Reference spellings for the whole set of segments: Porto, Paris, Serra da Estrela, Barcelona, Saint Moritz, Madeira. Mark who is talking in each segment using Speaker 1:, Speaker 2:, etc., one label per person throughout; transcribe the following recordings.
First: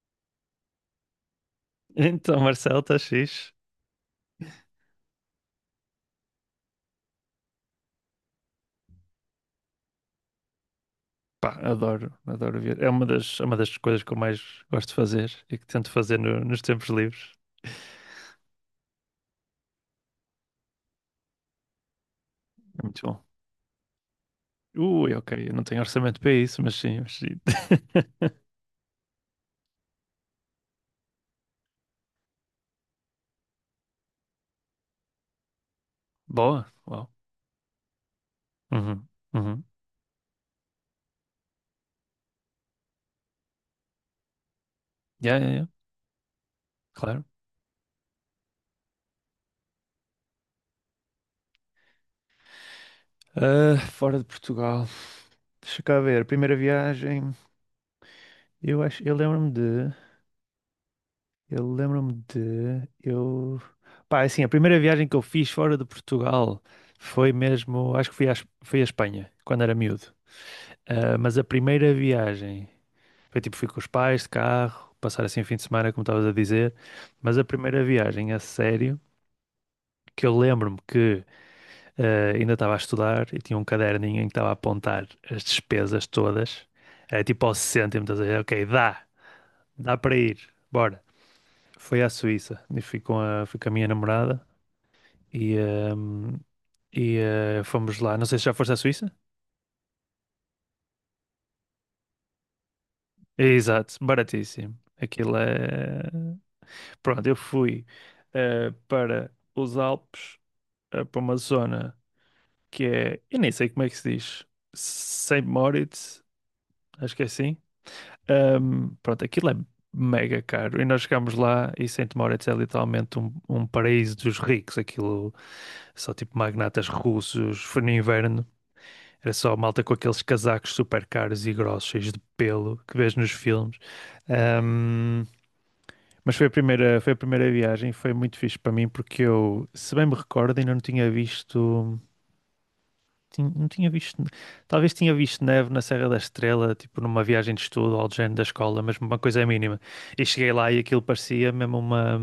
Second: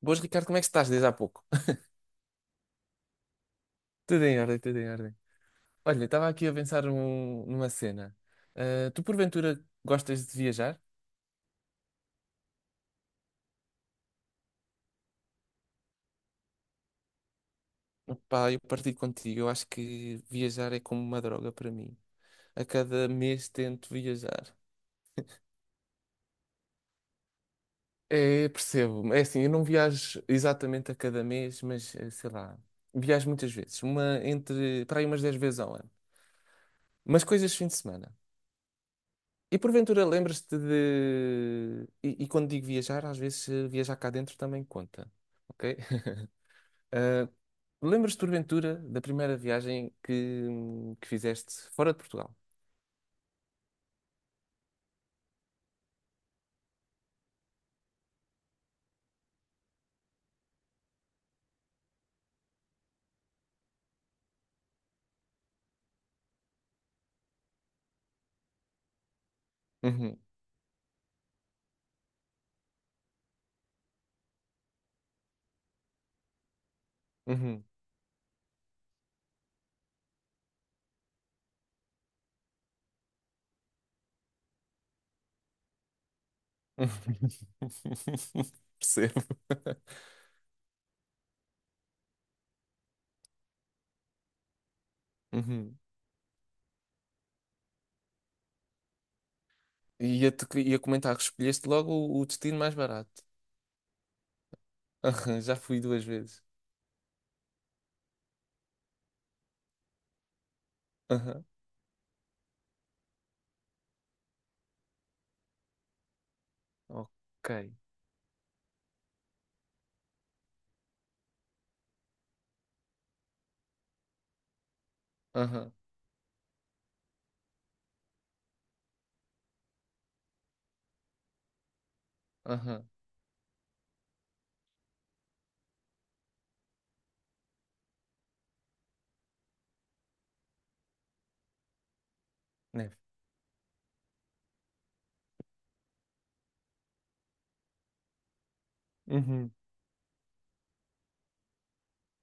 Speaker 1: Boas, Ricardo, como é que estás desde há pouco?
Speaker 2: Então, Marcelo, está fixe?
Speaker 1: Tudo em ordem, tudo em ordem. Olha, estava aqui a pensar numa cena. Ah, tu, porventura, gostas de viajar?
Speaker 2: Pá, adoro, adoro ver. É uma das coisas que eu mais gosto de fazer e que tento fazer nos tempos livres.
Speaker 1: Pá, eu partilho contigo. Eu acho que viajar é como uma droga para mim. A
Speaker 2: É muito
Speaker 1: cada
Speaker 2: bom.
Speaker 1: mês tento viajar.
Speaker 2: Ui, ok, eu não tenho orçamento para isso, mas sim, mas sim.
Speaker 1: É, percebo. É assim, eu não viajo exatamente a cada mês, mas sei lá, viajo muitas vezes. Para aí umas 10 vezes ao ano.
Speaker 2: Boa, uau.
Speaker 1: Mas coisas de fim de semana.
Speaker 2: Uhum,
Speaker 1: E
Speaker 2: uhum.
Speaker 1: porventura lembras-te de. E quando digo viajar, às vezes viajar cá dentro também conta,
Speaker 2: Yeah, yeah, yeah,
Speaker 1: ok?
Speaker 2: claro.
Speaker 1: Ah, lembras-te porventura da primeira viagem que fizeste fora de Portugal?
Speaker 2: Ah, fora de Portugal. Deixa cá ver, primeira viagem. Eu acho, eu lembro-me de. Eu lembro-me de. Eu. Pá, assim, a primeira viagem que eu fiz fora de Portugal foi mesmo. Acho que fui fui à Espanha, quando era miúdo.
Speaker 1: Uhum,
Speaker 2: Ah, mas a primeira viagem foi tipo, fui com os pais de carro, passar assim o fim de semana, como estavas a dizer. Mas a
Speaker 1: uhum.
Speaker 2: primeira viagem a sério, que eu lembro-me que ainda estava a estudar e tinha um caderninho em que estava a apontar as despesas todas. Era tipo ao cêntimo, estás a dizer, ok, dá,
Speaker 1: Percebo.
Speaker 2: dá para ir, bora. Foi à Suíça e fui fui com a minha namorada. E,
Speaker 1: Uhum.
Speaker 2: hum, e fomos lá. Não sei se já foste à Suíça?
Speaker 1: E ia comentar que escolheste logo o destino mais barato.
Speaker 2: Exato, baratíssimo. Aquilo
Speaker 1: Aham, já fui duas
Speaker 2: é.
Speaker 1: vezes.
Speaker 2: Pronto, eu fui para os Alpes, para uma
Speaker 1: Aham.
Speaker 2: zona que é. Eu nem sei como é que se diz. Saint Moritz, acho que é
Speaker 1: Ok.
Speaker 2: assim. Pronto, aquilo é mega caro. E nós chegámos lá e Saint Moritz é literalmente um, um paraíso dos ricos. Aquilo
Speaker 1: Aham,
Speaker 2: só tipo magnatas russos. Foi no inverno. Era só malta com aqueles casacos super caros e grossos, cheios de pelo,
Speaker 1: aham.
Speaker 2: que vês nos filmes. Ahm, mas foi a primeira viagem, foi muito fixe para mim, porque eu, se bem me recordo, ainda não tinha visto.
Speaker 1: Neve.
Speaker 2: Não tinha visto. Talvez tinha visto neve na Serra da Estrela, tipo numa viagem de estudo ou de género da escola, mas uma coisa é
Speaker 1: Uhum,
Speaker 2: mínima. E cheguei lá e aquilo parecia mesmo uma.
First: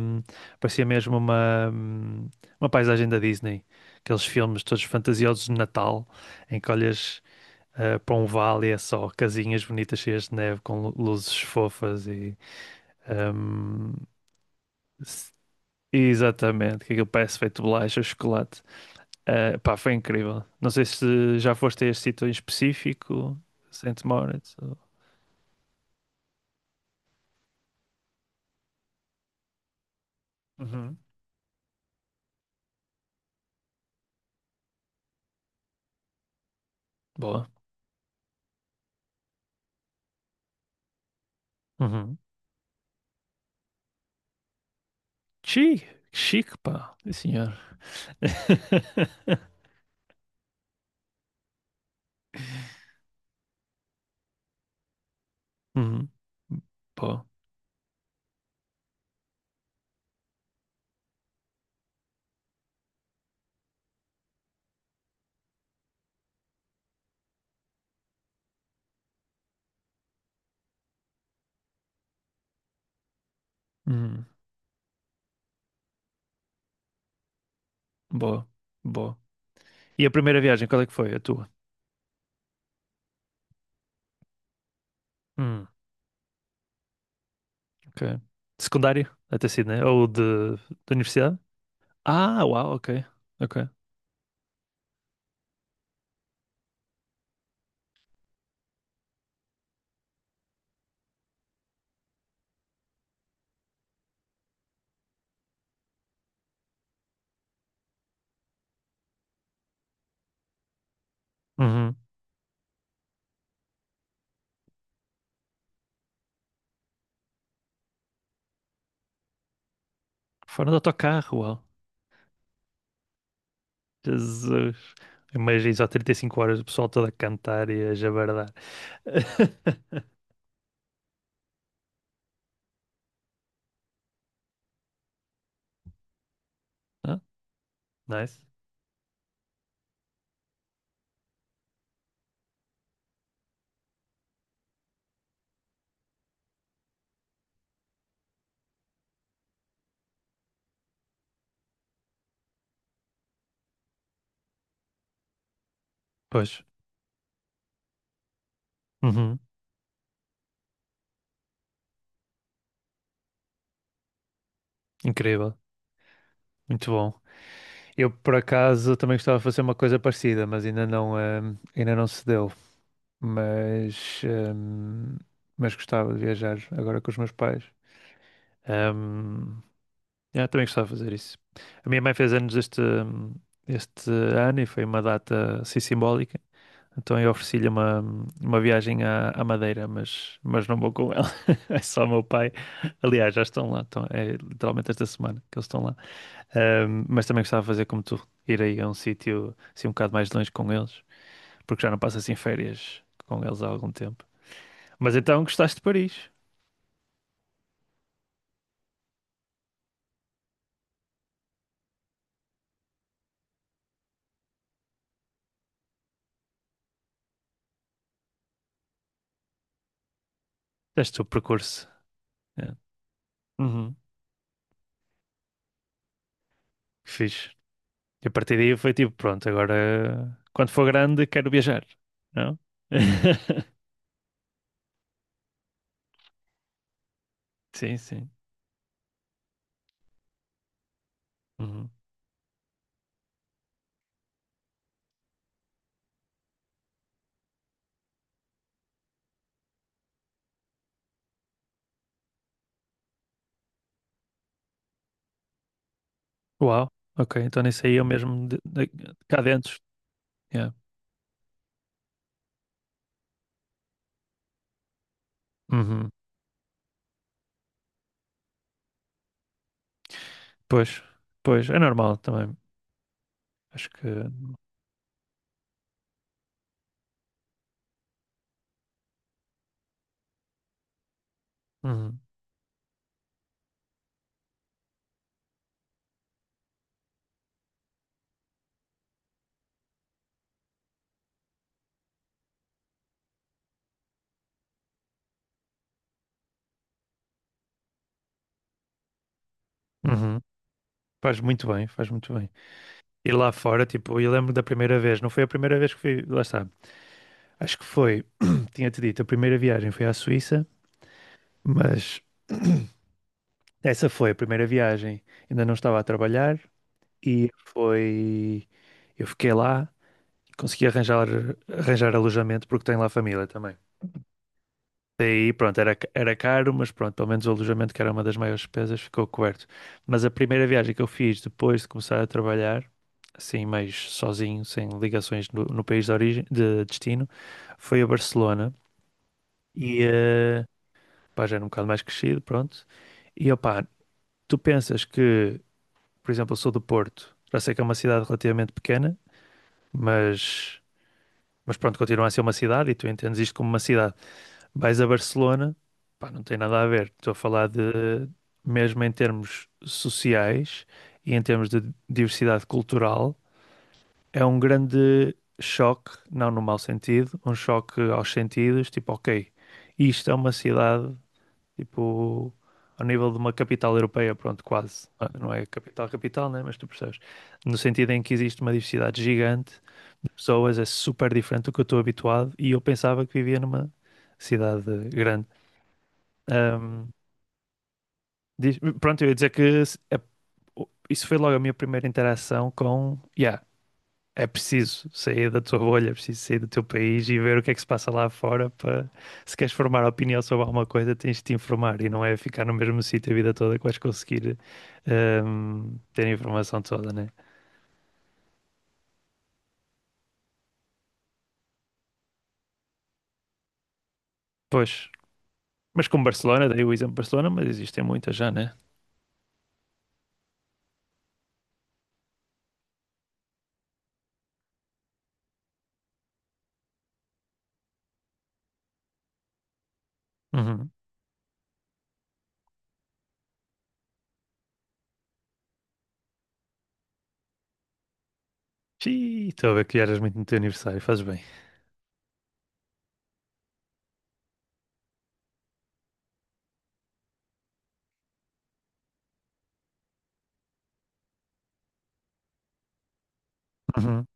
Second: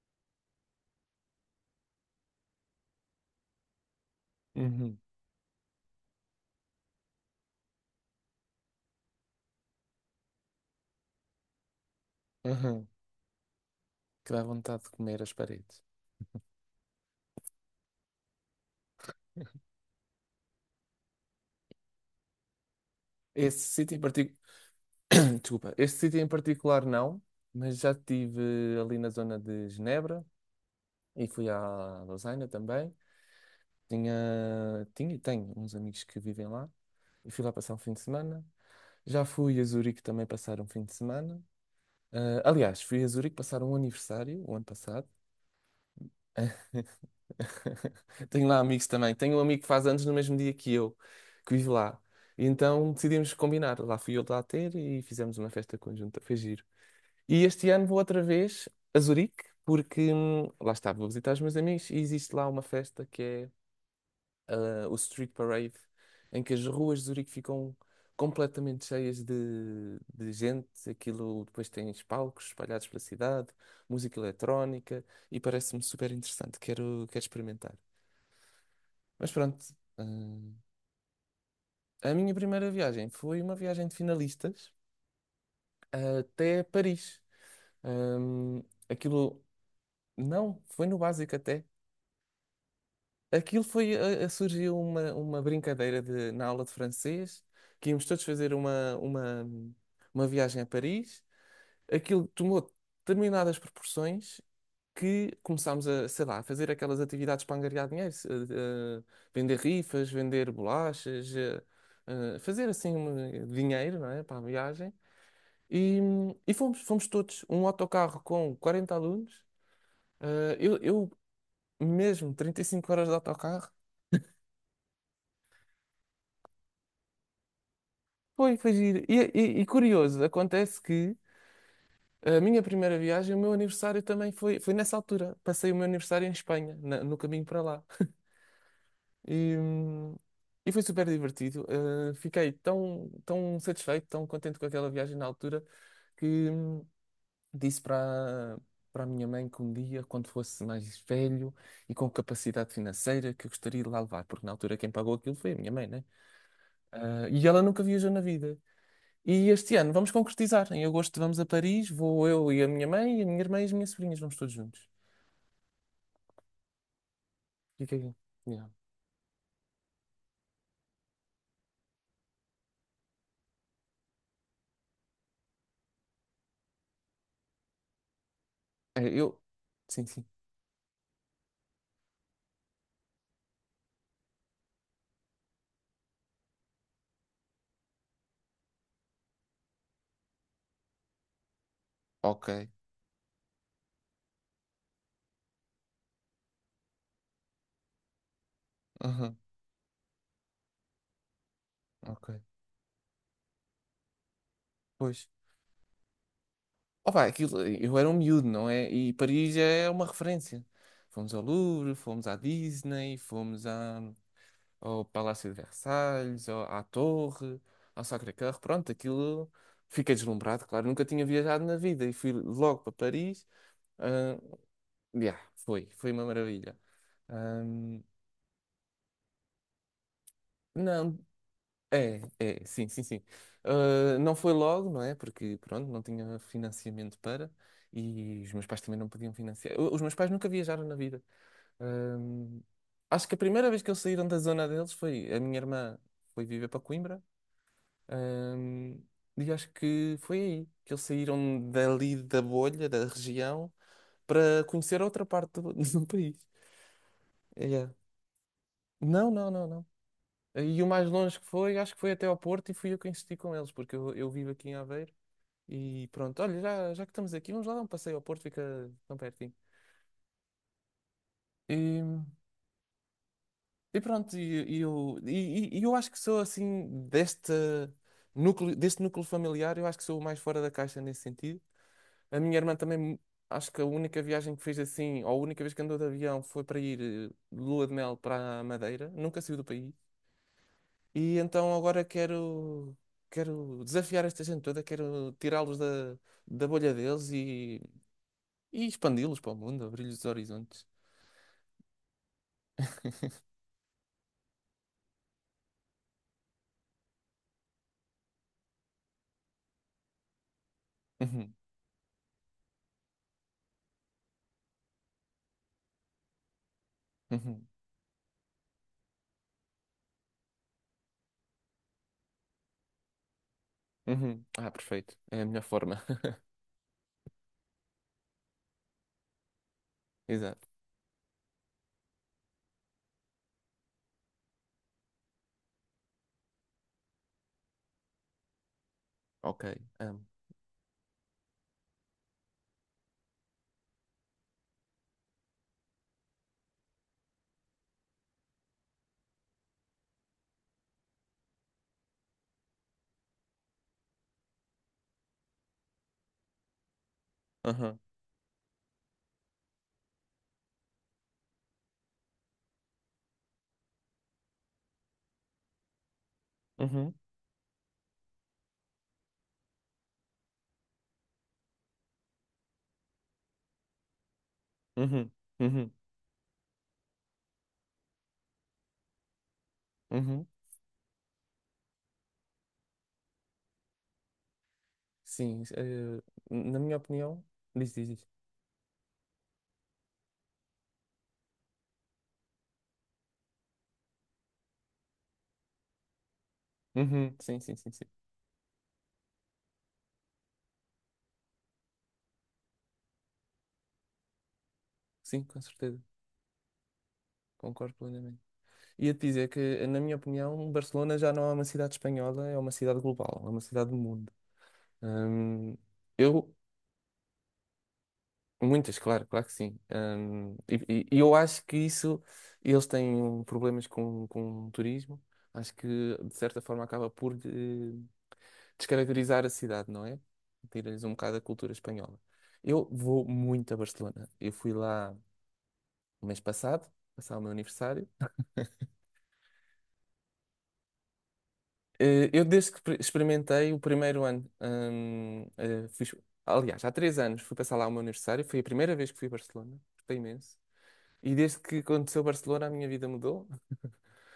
Speaker 2: Parecia mesmo uma. Uma paisagem da Disney. Aqueles filmes todos
Speaker 1: uhum,
Speaker 2: fantasiosos de Natal, em que olhas para um vale é só casinhas bonitas cheias de neve com luzes fofas e.
Speaker 1: aham.
Speaker 2: ehm,
Speaker 1: Que dá vontade de comer
Speaker 2: s-
Speaker 1: as paredes.
Speaker 2: Exatamente, que aquilo parece feito de bolacha, chocolate. Eh, pá, foi incrível. Não sei se já foste a este sítio em específico,
Speaker 1: Esse sítio em
Speaker 2: Saint
Speaker 1: particular.
Speaker 2: Moritz. Ou-
Speaker 1: Desculpa, este sítio em particular não, mas já estive ali na zona de Genebra
Speaker 2: Uhum.
Speaker 1: e fui à Lausanne também. Tinha e tenho uns amigos que vivem lá e fui
Speaker 2: Boa.
Speaker 1: lá passar um fim de semana. Já fui a Zurique também passar um fim de semana.
Speaker 2: Uhum.
Speaker 1: Ah, aliás, fui a Zurique passar um aniversário o ano passado.
Speaker 2: Chique, chique, pá. Sim, senhor.
Speaker 1: Tenho lá amigos também. Tenho um amigo que faz anos no mesmo dia que eu, que vive lá. E então decidimos combinar. Lá fui eu lá ter e fizemos uma festa
Speaker 2: Uhum.
Speaker 1: conjunta. Foi giro.
Speaker 2: Boa.
Speaker 1: E este ano vou outra vez a Zurique, porque lá está, vou visitar os meus amigos e existe lá uma festa que é o Street Parade, em que as ruas de Zurique ficam completamente cheias de gente. Aquilo depois tem palcos espalhados pela cidade, música
Speaker 2: Uhum.
Speaker 1: eletrónica e parece-me super interessante. Quero experimentar.
Speaker 2: Boa. Boa.
Speaker 1: Mas pronto,
Speaker 2: E a primeira
Speaker 1: hum,
Speaker 2: viagem, qual é que foi? A tua?
Speaker 1: a minha primeira viagem foi uma viagem de finalistas até Paris.
Speaker 2: Ok.
Speaker 1: Hum,
Speaker 2: Secundário,
Speaker 1: aquilo
Speaker 2: até sido, né? Ou de, da
Speaker 1: não, foi no básico
Speaker 2: universidade?
Speaker 1: até.
Speaker 2: Ah, uau, ok.
Speaker 1: Aquilo
Speaker 2: Ok.
Speaker 1: foi, a- Surgiu uma brincadeira de, na aula de francês, que íamos todos fazer uma viagem a Paris. Aquilo tomou determinadas proporções que começámos a, sei lá, a fazer aquelas atividades para angariar dinheiro, eh, vender rifas, vender bolachas,
Speaker 2: Uhum.
Speaker 1: fazer assim um dinheiro, não é, para a viagem. E, e fomos todos, um autocarro com 40 alunos. Eh,
Speaker 2: Foram de
Speaker 1: eu, eu
Speaker 2: autocarro, uau.
Speaker 1: mesmo, 35 horas de autocarro.
Speaker 2: Jesus. Imagina só 35 horas o pessoal todo a cantar e a jabardar.
Speaker 1: Foi giro. E curioso, acontece que a minha primeira viagem, o meu aniversário também foi nessa altura. Passei o meu aniversário em Espanha, no
Speaker 2: Ah,
Speaker 1: caminho para lá.
Speaker 2: nice.
Speaker 1: E, hum, e foi super divertido. Fiquei tão satisfeito, tão contente com aquela viagem na altura, que disse para a minha mãe que um dia, quando fosse mais velho e com capacidade financeira, que eu gostaria de lá levar, porque na altura quem pagou aquilo foi a minha mãe, né?
Speaker 2: Pois.
Speaker 1: Ah, e ela nunca viajou na vida.
Speaker 2: Uhum.
Speaker 1: E este ano vamos concretizar. Em agosto vamos a Paris, vou eu e a minha mãe, e a minha irmã e as minhas sobrinhas, vamos todos juntos.
Speaker 2: Incrível. Muito bom.
Speaker 1: Fica
Speaker 2: Eu,
Speaker 1: aí.
Speaker 2: por
Speaker 1: Yeah.
Speaker 2: acaso, também gostava de fazer uma coisa parecida, mas ainda não se deu. Mas, ehm, mas gostava de viajar agora com os meus pais.
Speaker 1: É, eu.
Speaker 2: Ehm,
Speaker 1: Sim, sim.
Speaker 2: Yeah, também gostava de fazer isso. A minha mãe fez anos este, este ano e foi uma data assim simbólica. Então eu ofereci-lhe uma viagem à, à Madeira, mas não vou com ela. É só o meu pai.
Speaker 1: Ok.
Speaker 2: Aliás, já estão lá. Estão, é literalmente esta semana que eles estão lá. Mas também gostava de fazer como tu, ir aí a um
Speaker 1: Aham.
Speaker 2: sítio assim um bocado mais longe com eles, porque já não passo
Speaker 1: Ok.
Speaker 2: assim férias com eles há algum tempo. Mas
Speaker 1: Pois.
Speaker 2: então gostaste de Paris?
Speaker 1: Opa, aquilo, eu era um miúdo, não é? E Paris é uma referência. Fomos ao Louvre, fomos à Disney, fomos ao Palácio de Versalhes, à Torre, ao Sacré-Cœur. Pronto, aquilo. Fiquei deslumbrado, claro. Nunca
Speaker 2: Deste o
Speaker 1: tinha viajado na
Speaker 2: percurso.
Speaker 1: vida e fui
Speaker 2: É.
Speaker 1: logo para Paris.
Speaker 2: Uhum.
Speaker 1: Ah, yeah, foi uma maravilha.
Speaker 2: Que fixe.
Speaker 1: Ahm,
Speaker 2: E a partir daí foi tipo, pronto, agora quando for
Speaker 1: não,
Speaker 2: grande quero viajar,
Speaker 1: é,
Speaker 2: não?
Speaker 1: é, sim, sim, sim. Ah, não foi logo, não é? Porque, pronto, não tinha financiamento para
Speaker 2: Sim, sim.
Speaker 1: e os meus pais também não podiam financiar. Os meus pais nunca viajaram na vida.
Speaker 2: Uhum.
Speaker 1: Ahm, acho que a primeira vez que eles saíram da zona deles foi a minha irmã foi viver para Coimbra. ahm, e acho que foi aí que eles saíram dali da bolha, da região, para conhecer outra parte do, do país.
Speaker 2: Uau, ok, então nisso
Speaker 1: Yeah.
Speaker 2: aí eu mesmo de, de
Speaker 1: Não,
Speaker 2: cá
Speaker 1: não, não,
Speaker 2: dentro.
Speaker 1: não.
Speaker 2: Yeah.
Speaker 1: E o mais longe que foi, acho que foi até ao Porto e fui eu que insisti com eles, porque eu vivo aqui em Aveiro e
Speaker 2: Uhum.
Speaker 1: pronto, olha, já que estamos aqui, vamos lá dar um passeio ao Porto, fica tão pertinho.
Speaker 2: Pois, pois, é normal
Speaker 1: E,
Speaker 2: também. Acho
Speaker 1: e
Speaker 2: que
Speaker 1: pronto, e eu acho que sou assim, deste núcleo familiar, eu acho que sou o mais fora da caixa nesse sentido.
Speaker 2: uhum.
Speaker 1: A minha irmã também, acho que a única viagem que fez assim, ou a única vez que andou de avião foi para ir de lua de mel para a Madeira, nunca saiu do país. E então agora quero desafiar esta gente toda, quero tirá-los da, bolha deles e expandi-los para o mundo, abrir-lhes os
Speaker 2: Uhum.
Speaker 1: horizontes.
Speaker 2: Faz muito bem, faz muito bem. E lá fora, tipo, eu lembro da primeira vez, não foi a primeira vez que fui, lá está. Acho que foi, tinha-te dito, a primeira viagem foi à Suíça,
Speaker 1: Uhum,
Speaker 2: mas essa foi a primeira viagem. Ainda não estava a trabalhar. E
Speaker 1: uhum,
Speaker 2: foi. Eu fiquei lá, consegui arranjar, arranjar alojamento porque tenho lá família também.
Speaker 1: uhum. Ah, perfeito. É a
Speaker 2: Daí,
Speaker 1: melhor
Speaker 2: pronto, era,
Speaker 1: forma.
Speaker 2: era caro, mas pronto, pelo menos o alojamento, que era uma das maiores despesas, ficou coberto. Mas a primeira
Speaker 1: Exato.
Speaker 2: viagem que eu fiz depois de começar a trabalhar, assim, mais sozinho, sem ligações no, no país de origem, de destino, foi a Barcelona.
Speaker 1: Ok.
Speaker 2: E,
Speaker 1: Amo.
Speaker 2: pá, já era um bocado mais crescido, pronto. E, opá, tu pensas que, por exemplo, eu sou do Porto, já sei que é uma cidade relativamente pequena, mas. Mas pronto, continua a ser uma cidade e tu entendes isto como uma cidade. Vais a Barcelona, pá, não tem nada a ver. Estou a falar de,
Speaker 1: Aham.
Speaker 2: mesmo em termos sociais e em termos de diversidade cultural, é um grande choque, não no mau
Speaker 1: Uhum,
Speaker 2: sentido, um choque aos sentidos, tipo, ok, isto é uma cidade, tipo, ao nível de uma capital europeia, pronto, quase. Ah,
Speaker 1: uhum,
Speaker 2: não é
Speaker 1: uhum,
Speaker 2: capital, capital, né? Mas tu percebes. No sentido em que existe uma diversidade gigante,
Speaker 1: uhum.
Speaker 2: pessoas, é super diferente do que eu estou habituado e eu pensava que vivia numa cidade grande.
Speaker 1: Sim, na minha
Speaker 2: Ahm,
Speaker 1: opinião, diz, diz, diz.
Speaker 2: Pronto, eu ia dizer que isso foi logo a minha primeira interação com, yeah, é preciso sair da tua bolha, é preciso sair do teu país
Speaker 1: Uhum.
Speaker 2: e ver
Speaker 1: Sim,
Speaker 2: o que é
Speaker 1: sim,
Speaker 2: que se
Speaker 1: sim, sim.
Speaker 2: passa lá fora para, se queres formar opinião sobre alguma coisa, tens de te informar e não é ficar no mesmo sítio a vida toda que vais conseguir
Speaker 1: Sim, com certeza.
Speaker 2: ter a informação toda, né?
Speaker 1: Concordo plenamente. Ia-te dizer que, na minha opinião, Barcelona já não é uma cidade espanhola, é uma cidade global, é uma cidade do mundo.
Speaker 2: Pois,
Speaker 1: Hum,
Speaker 2: mas com
Speaker 1: eu,
Speaker 2: Barcelona, dei o exemplo de Barcelona, mas existem muitas já, né?
Speaker 1: muitas, claro, claro que sim. E eu acho que isso, eles têm problemas com o turismo, acho que de certa forma acaba por descaracterizar a cidade, não é?
Speaker 2: Uhum.
Speaker 1: Tira-lhes um bocado a cultura espanhola. Eu vou muito a Barcelona, eu fui lá o mês passado, passar o meu aniversário.
Speaker 2: Xiii, estou a ver que eras muito no teu aniversário, fazes bem.
Speaker 1: Eu, desde que experimentei o primeiro ano, aliás, há 3 anos fui passar lá o meu aniversário, foi a primeira vez que fui a Barcelona, gostei imenso. E desde que aconteceu Barcelona, a minha vida mudou.
Speaker 2: Uhum.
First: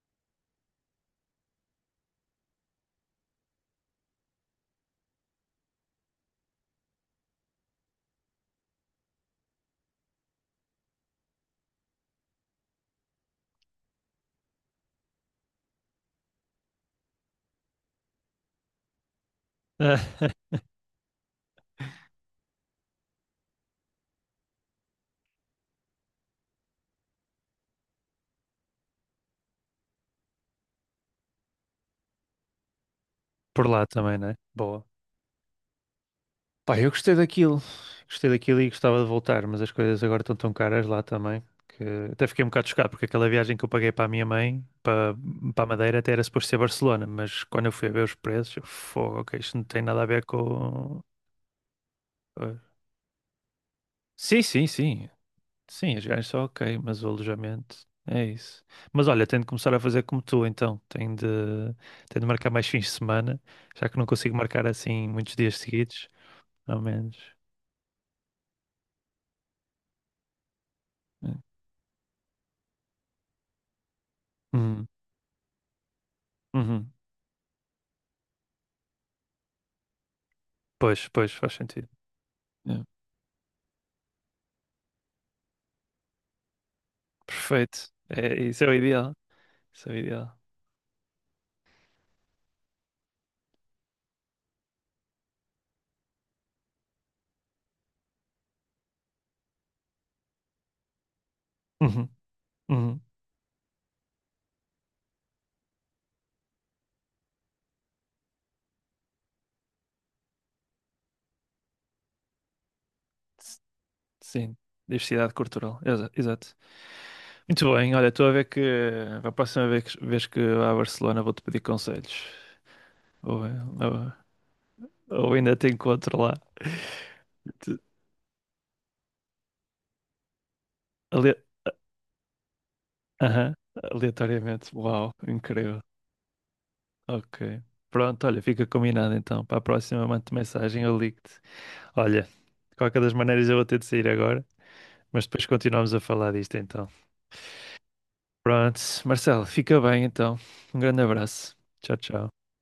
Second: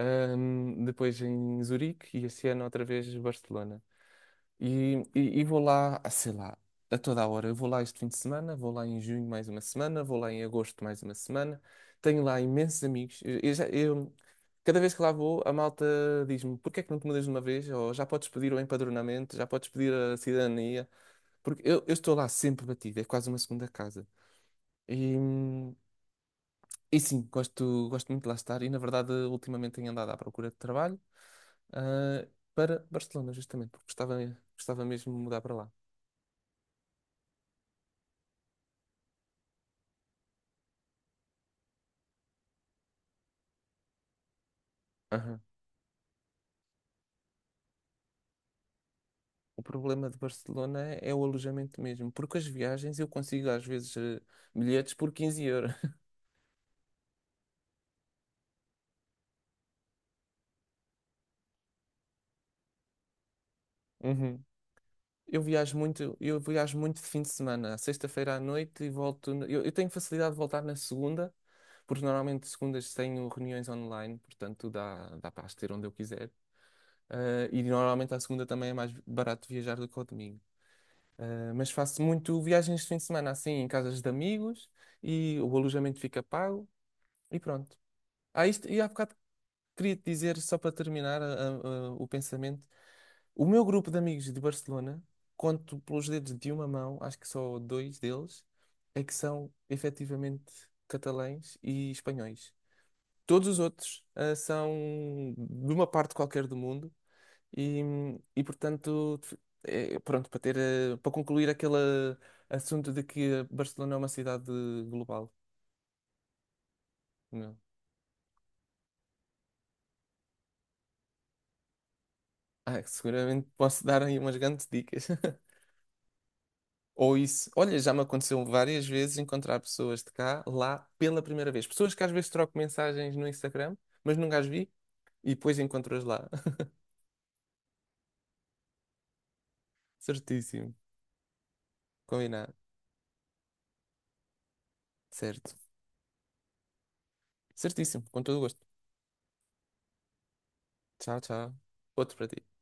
Speaker 1: Depois em Zurique e este ano outra vez Barcelona. E vou lá, sei lá, a toda a hora. Eu vou lá este fim de semana, vou lá em junho mais uma semana, vou lá em agosto mais uma semana. Tenho lá imensos amigos. Cada vez que lá vou, a malta diz-me: porque é que não te mudas de uma vez? Ou já podes pedir o empadronamento, já podes pedir a cidadania. Porque eu estou lá sempre batido, é quase uma segunda casa. E, hum, e sim, gosto muito de lá estar. E na verdade, ultimamente tenho andado à procura de trabalho, ah, para Barcelona,
Speaker 2: Por
Speaker 1: justamente,
Speaker 2: lá
Speaker 1: porque
Speaker 2: também,
Speaker 1: gostava,
Speaker 2: né? Boa.
Speaker 1: gostava mesmo de mudar para lá.
Speaker 2: Pá, eu gostei daquilo. Gostei daquilo e gostava de voltar, mas as coisas agora estão tão caras lá também que até fiquei um bocado chocado porque aquela viagem que eu paguei para a minha mãe, para,
Speaker 1: Aham.
Speaker 2: para a Madeira, até era suposto ser Barcelona, mas quando eu fui a ver os preços, eu, fogo, ok, isto não
Speaker 1: O
Speaker 2: tem nada a
Speaker 1: problema de
Speaker 2: ver
Speaker 1: Barcelona
Speaker 2: com.
Speaker 1: é o alojamento mesmo, porque as
Speaker 2: eh,
Speaker 1: viagens eu consigo às vezes
Speaker 2: Sim, sim,
Speaker 1: bilhetes
Speaker 2: sim.
Speaker 1: por 15 euros.
Speaker 2: Sim, as viagens são ok, mas o alojamento é isso. Mas olha, tenho de começar a fazer como tu, então. Tenho de marcar mais fins de semana, já que não consigo
Speaker 1: Uhum.
Speaker 2: marcar assim muitos dias seguidos,
Speaker 1: Eu viajo
Speaker 2: ao
Speaker 1: muito de
Speaker 2: menos.
Speaker 1: fim de semana, à sexta-feira à noite e volto. Eu tenho facilidade de voltar na
Speaker 2: É.
Speaker 1: segunda, porque normalmente segundas tenho reuniões online, portanto
Speaker 2: Uhum,
Speaker 1: dá para as ter onde eu quiser.
Speaker 2: uhum.
Speaker 1: E normalmente à segunda também é mais barato viajar do que ao domingo.
Speaker 2: Pois, pois, faz
Speaker 1: Mas
Speaker 2: sentido.
Speaker 1: faço muito
Speaker 2: É.
Speaker 1: viagens de fim de semana, assim, em casas de amigos, e o alojamento fica pago, e pronto.
Speaker 2: Perfeito. É,
Speaker 1: Ah,
Speaker 2: isso é
Speaker 1: isto,
Speaker 2: o
Speaker 1: e há bocado
Speaker 2: ideal. Isso é o
Speaker 1: queria-te dizer,
Speaker 2: ideal.
Speaker 1: só para terminar o pensamento, o meu grupo de amigos de Barcelona, conto pelos dedos de uma mão, acho que só dois deles, é que são efetivamente catalães e
Speaker 2: Uhum,
Speaker 1: espanhóis.
Speaker 2: uhum.
Speaker 1: Todos os outros, são de uma parte qualquer do mundo e, e portanto, é, pronto, para ter, para concluir aquele assunto de que
Speaker 2: S-
Speaker 1: Barcelona é uma cidade
Speaker 2: Sim,
Speaker 1: global.
Speaker 2: diversidade cultural. Exato.
Speaker 1: Não.
Speaker 2: Muito bem, olha, estou a ver que a próxima vez, vez que vá a Barcelona vou-te pedir conselhos.
Speaker 1: Ah,
Speaker 2: Ou,
Speaker 1: seguramente posso dar
Speaker 2: ou,
Speaker 1: aí umas grandes dicas.
Speaker 2: ou ainda te encontro lá.
Speaker 1: Ou isso,
Speaker 2: De-
Speaker 1: olha, já me aconteceu várias vezes encontrar pessoas de cá, lá, pela
Speaker 2: ale-
Speaker 1: primeira vez. Pessoas que às vezes troco mensagens no
Speaker 2: Aham,
Speaker 1: Instagram, mas nunca as vi,
Speaker 2: aleatoriamente. Uau,
Speaker 1: e depois
Speaker 2: incrível.
Speaker 1: encontro-as lá.
Speaker 2: Ok. Pronto, olha, fica combinado então. Para a próxima, mando-te
Speaker 1: Certíssimo.
Speaker 2: mensagem, eu ligo-te. Olha,
Speaker 1: Combinado.
Speaker 2: de qualquer das maneiras eu vou ter de sair agora, mas depois
Speaker 1: Certo.
Speaker 2: continuamos a falar disto então.
Speaker 1: Certíssimo. Com todo o gosto.
Speaker 2: Pronto, Marcelo, fica bem então. Um grande
Speaker 1: Tchau, tchau.
Speaker 2: abraço. Tchau,
Speaker 1: Outro
Speaker 2: tchau.
Speaker 1: para ti.